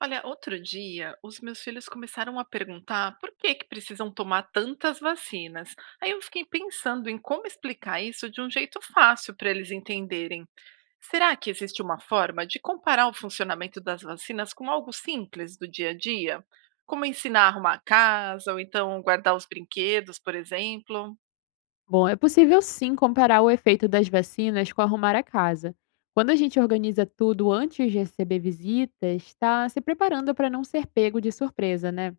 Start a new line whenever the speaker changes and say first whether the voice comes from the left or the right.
right: Olha, outro dia, os meus filhos começaram a perguntar por que que precisam tomar tantas vacinas. Aí eu fiquei pensando em como explicar isso de um jeito fácil para eles entenderem. Será que existe uma forma de comparar o funcionamento das vacinas com algo simples do dia a dia? Como ensinar a arrumar a casa, ou então guardar os brinquedos, por exemplo?
left: Bom, é possível sim comparar o efeito das vacinas com arrumar a casa. Quando a gente organiza tudo antes de receber visitas, está se preparando para não ser pego de surpresa, né?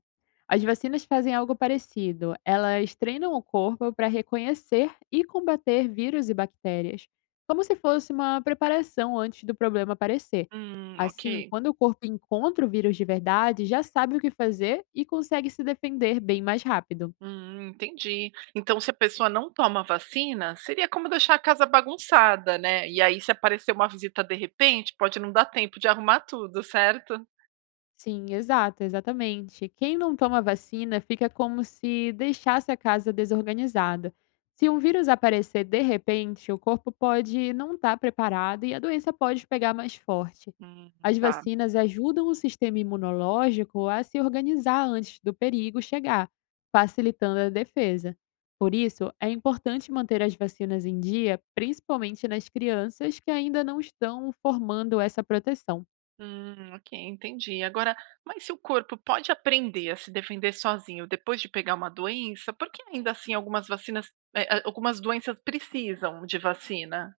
left: As vacinas fazem algo parecido. Elas treinam o corpo para reconhecer e combater vírus e bactérias, como se fosse uma preparação antes do problema aparecer.
right: Ok.
left: Assim, quando o corpo encontra o vírus de verdade, já sabe o que fazer e consegue se defender bem mais rápido.
right: Entendi. Então, se a pessoa não toma vacina, seria como deixar a casa bagunçada, né? E aí, se aparecer uma visita de repente, pode não dar tempo de arrumar tudo, certo?
left: Sim, exato, exatamente. Quem não toma vacina fica como se deixasse a casa desorganizada. Se um vírus aparecer de repente, o corpo pode não estar preparado e a doença pode pegar mais forte.
right: Hum,
left: As
right: tá.
left: vacinas ajudam o sistema imunológico a se organizar antes do perigo chegar, facilitando a defesa. Por isso, é importante manter as vacinas em dia, principalmente nas crianças que ainda não estão formando essa proteção.
right: Ok, entendi. Agora, mas se o corpo pode aprender a se defender sozinho depois de pegar uma doença, por que ainda assim algumas vacinas, algumas doenças precisam de vacina?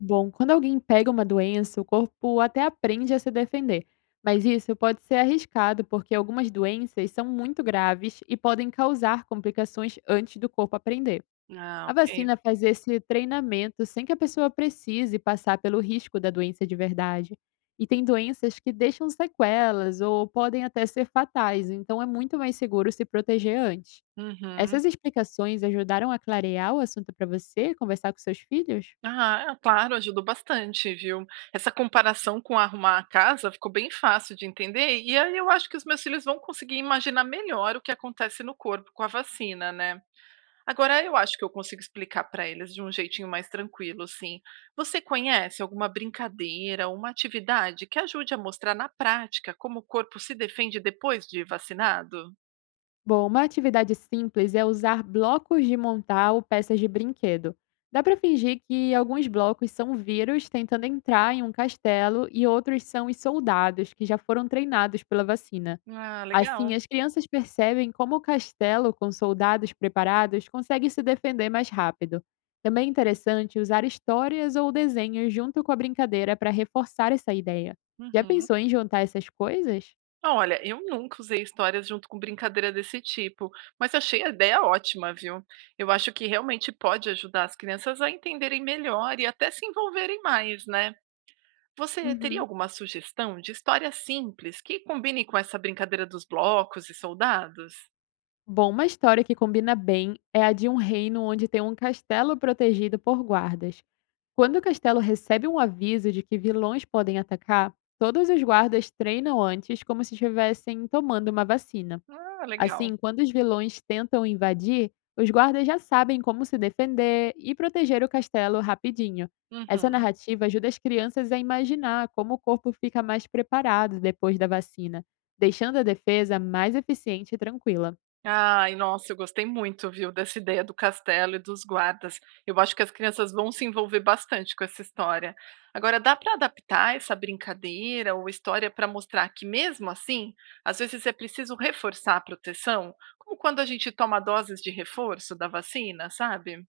left: Bom, quando alguém pega uma doença, o corpo até aprende a se defender. Mas isso pode ser arriscado porque algumas doenças são muito graves e podem causar complicações antes do corpo aprender.
right: Ah,
left: A
right: ok.
left: vacina faz esse treinamento sem que a pessoa precise passar pelo risco da doença de verdade. E tem doenças que deixam sequelas ou podem até ser fatais, então é muito mais seguro se proteger antes.
right: Uhum.
left: Essas explicações ajudaram a clarear o assunto para você conversar com seus filhos?
right: Ah, é, claro, ajudou bastante, viu. Essa comparação com arrumar a casa ficou bem fácil de entender, e aí eu acho que os meus filhos vão conseguir imaginar melhor o que acontece no corpo com a vacina, né? Agora eu acho que eu consigo explicar para eles de um jeitinho mais tranquilo, assim. Você conhece alguma brincadeira ou uma atividade que ajude a mostrar na prática como o corpo se defende depois de vacinado?
left: Bom, uma atividade simples é usar blocos de montar ou peças de brinquedo. Dá para fingir que alguns blocos são vírus tentando entrar em um castelo e outros são os soldados que já foram treinados pela vacina.
right: Ah,
left: Assim,
right: legal.
left: as crianças percebem como o castelo com soldados preparados consegue se defender mais rápido. Também é interessante usar histórias ou desenhos junto com a brincadeira para reforçar essa ideia. Já
right: Uhum.
left: pensou em juntar essas coisas?
right: Olha, eu nunca usei histórias junto com brincadeira desse tipo, mas achei a ideia ótima, viu? Eu acho que realmente pode ajudar as crianças a entenderem melhor e até se envolverem mais, né? Você teria
left: Uhum.
right: alguma sugestão de história simples que combine com essa brincadeira dos blocos e soldados?
left: Bom, uma história que combina bem é a de um reino onde tem um castelo protegido por guardas. Quando o castelo recebe um aviso de que vilões podem atacar, todos os guardas treinam antes como se estivessem tomando uma vacina.
right: Ah, legal.
left: Assim, quando os vilões tentam invadir, os guardas já sabem como se defender e proteger o castelo rapidinho. Essa
right: Uhum.
left: narrativa ajuda as crianças a imaginar como o corpo fica mais preparado depois da vacina, deixando a defesa mais eficiente e tranquila.
right: Ai, nossa, eu gostei muito, viu, dessa ideia do castelo e dos guardas. Eu acho que as crianças vão se envolver bastante com essa história. Agora, dá para adaptar essa brincadeira ou história para mostrar que, mesmo assim, às vezes é preciso reforçar a proteção, como quando a gente toma doses de reforço da vacina, sabe?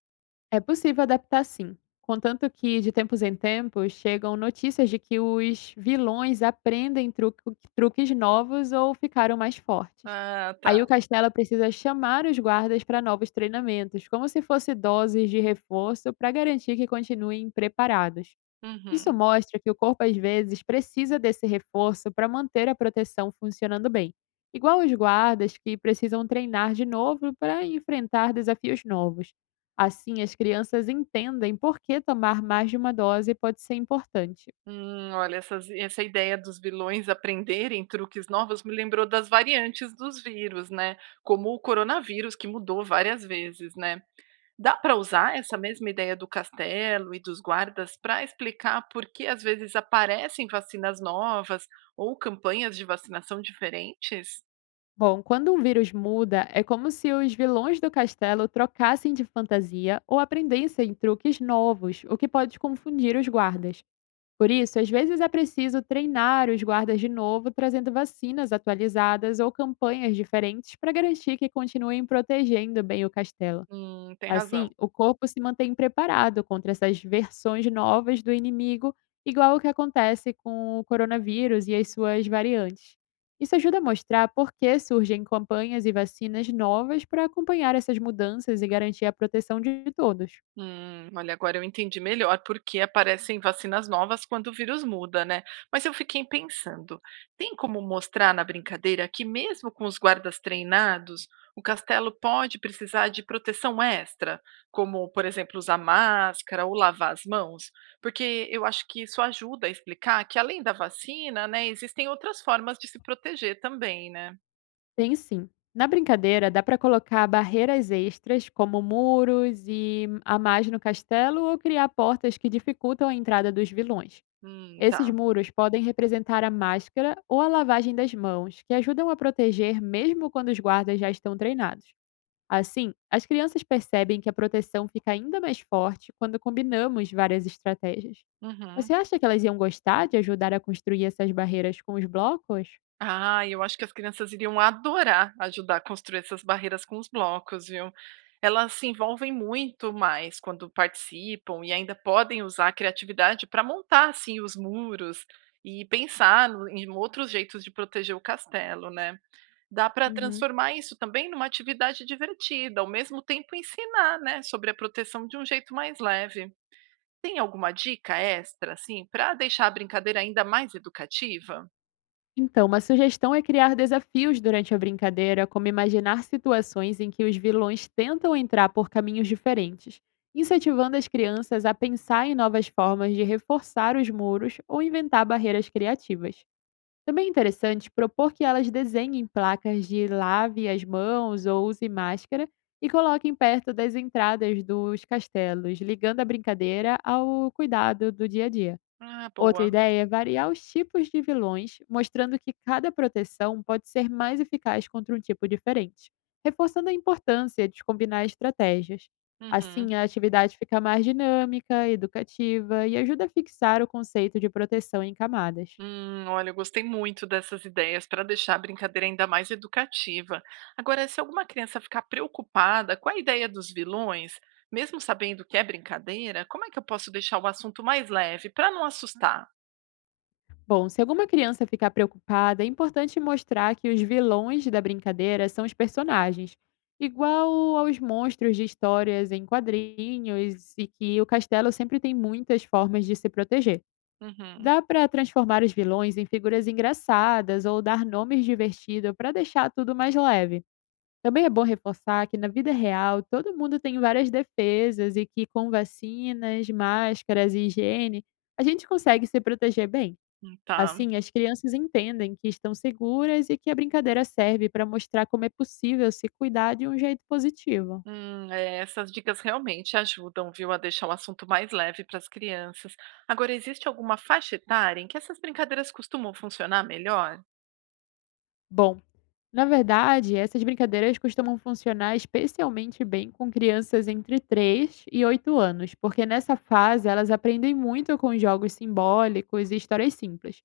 left: É possível adaptar sim, contanto que de tempos em tempos chegam notícias de que os vilões aprendem truques novos ou ficaram mais fortes.
right: Ah, tá.
left: Aí o Castelo precisa chamar os guardas para novos treinamentos, como se fosse doses de reforço para garantir que continuem preparados. Isso
right: Uhum.
left: mostra que o corpo às vezes precisa desse reforço para manter a proteção funcionando bem, igual os guardas que precisam treinar de novo para enfrentar desafios novos. Assim, as crianças entendem por que tomar mais de uma dose pode ser importante.
right: Olha, essa ideia dos vilões aprenderem truques novos me lembrou das variantes dos vírus, né? Como o coronavírus, que mudou várias vezes, né? Dá para usar essa mesma ideia do castelo e dos guardas para explicar por que às vezes aparecem vacinas novas ou campanhas de vacinação diferentes?
left: Bom, quando um vírus muda, é como se os vilões do castelo trocassem de fantasia ou aprendessem truques novos, o que pode confundir os guardas. Por isso, às vezes é preciso treinar os guardas de novo, trazendo vacinas atualizadas ou campanhas diferentes para garantir que continuem protegendo bem o castelo.
right: Tem
left: Assim,
right: razão.
left: o corpo se mantém preparado contra essas versões novas do inimigo, igual o que acontece com o coronavírus e as suas variantes. Isso ajuda a mostrar por que surgem campanhas e vacinas novas para acompanhar essas mudanças e garantir a proteção de todos.
right: Olha, agora eu entendi melhor porque aparecem vacinas novas quando o vírus muda, né? Mas eu fiquei pensando, tem como mostrar na brincadeira que mesmo com os guardas treinados, o castelo pode precisar de proteção extra, como, por exemplo, usar máscara ou lavar as mãos? Porque eu acho que isso ajuda a explicar que além da vacina, né, existem outras formas de se proteger também, né?
left: Tem sim. Na brincadeira, dá para colocar barreiras extras, como muros e a mais no castelo, ou criar portas que dificultam a entrada dos vilões. Esses
right: Tá.
left: muros podem representar a máscara ou a lavagem das mãos, que ajudam a proteger mesmo quando os guardas já estão treinados. Assim, as crianças percebem que a proteção fica ainda mais forte quando combinamos várias estratégias.
right: Uhum.
left: Você acha que elas iam gostar de ajudar a construir essas barreiras com os blocos?
right: Ah, eu acho que as crianças iriam adorar ajudar a construir essas barreiras com os blocos, viu? Elas se envolvem muito mais quando participam e ainda podem usar a criatividade para montar assim os muros e pensar em outros jeitos de proteger o castelo, né? Dá para
left: Uhum.
right: transformar isso também numa atividade divertida, ao mesmo tempo ensinar, né, sobre a proteção de um jeito mais leve. Tem alguma dica extra, assim, para deixar a brincadeira ainda mais educativa?
left: Então, uma sugestão é criar desafios durante a brincadeira, como imaginar situações em que os vilões tentam entrar por caminhos diferentes, incentivando as crianças a pensar em novas formas de reforçar os muros ou inventar barreiras criativas. Também é interessante propor que elas desenhem placas de lave as mãos ou use máscara e coloquem perto das entradas dos castelos, ligando a brincadeira ao cuidado do dia a dia.
right: Ah,
left: Outra
right: boa.
left: ideia é variar os tipos de vilões, mostrando que cada proteção pode ser mais eficaz contra um tipo diferente, reforçando a importância de combinar estratégias.
right: Uhum.
left: Assim, a atividade fica mais dinâmica, educativa e ajuda a fixar o conceito de proteção em camadas.
right: Olha, eu gostei muito dessas ideias para deixar a brincadeira ainda mais educativa. Agora, se alguma criança ficar preocupada com a ideia dos vilões, mesmo sabendo que é brincadeira, como é que eu posso deixar o assunto mais leve para não assustar?
left: Bom, se alguma criança ficar preocupada, é importante mostrar que os vilões da brincadeira são os personagens, igual aos monstros de histórias em quadrinhos e que o castelo sempre tem muitas formas de se proteger.
right: Uhum,
left: Dá para transformar os vilões em figuras engraçadas ou dar nomes divertidos para deixar tudo mais leve. Também é bom reforçar que na vida real todo mundo tem várias defesas e que com vacinas, máscaras e higiene a gente consegue se proteger bem.
right: tá.
left: Assim, as crianças entendem que estão seguras e que a brincadeira serve para mostrar como é possível se cuidar de um jeito positivo.
right: É, essas dicas realmente ajudam, viu, a deixar o assunto mais leve para as crianças. Agora, existe alguma faixa etária em que essas brincadeiras costumam funcionar melhor?
left: Bom, na verdade, essas brincadeiras costumam funcionar especialmente bem com crianças entre 3 e 8 anos, porque nessa fase elas aprendem muito com jogos simbólicos e histórias simples.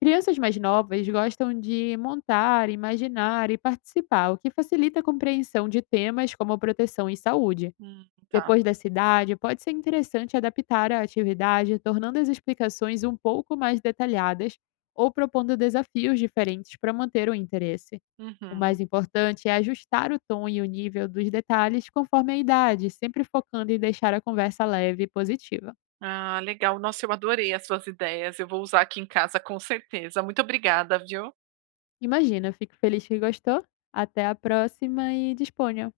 left: Crianças mais novas gostam de montar, imaginar e participar, o que facilita a compreensão de temas como proteção e saúde.
right: Hum, tá.
left: Depois da cidade, pode ser interessante adaptar a atividade, tornando as explicações um pouco mais detalhadas ou propondo desafios diferentes para manter o interesse. O
right: Uhum.
left: mais importante é ajustar o tom e o nível dos detalhes conforme a idade, sempre focando em deixar a conversa leve e positiva.
right: Ah, legal. Nossa, eu adorei as suas ideias. Eu vou usar aqui em casa com certeza. Muito obrigada, viu?
left: Imagina, fico feliz que gostou. Até a próxima e disponha!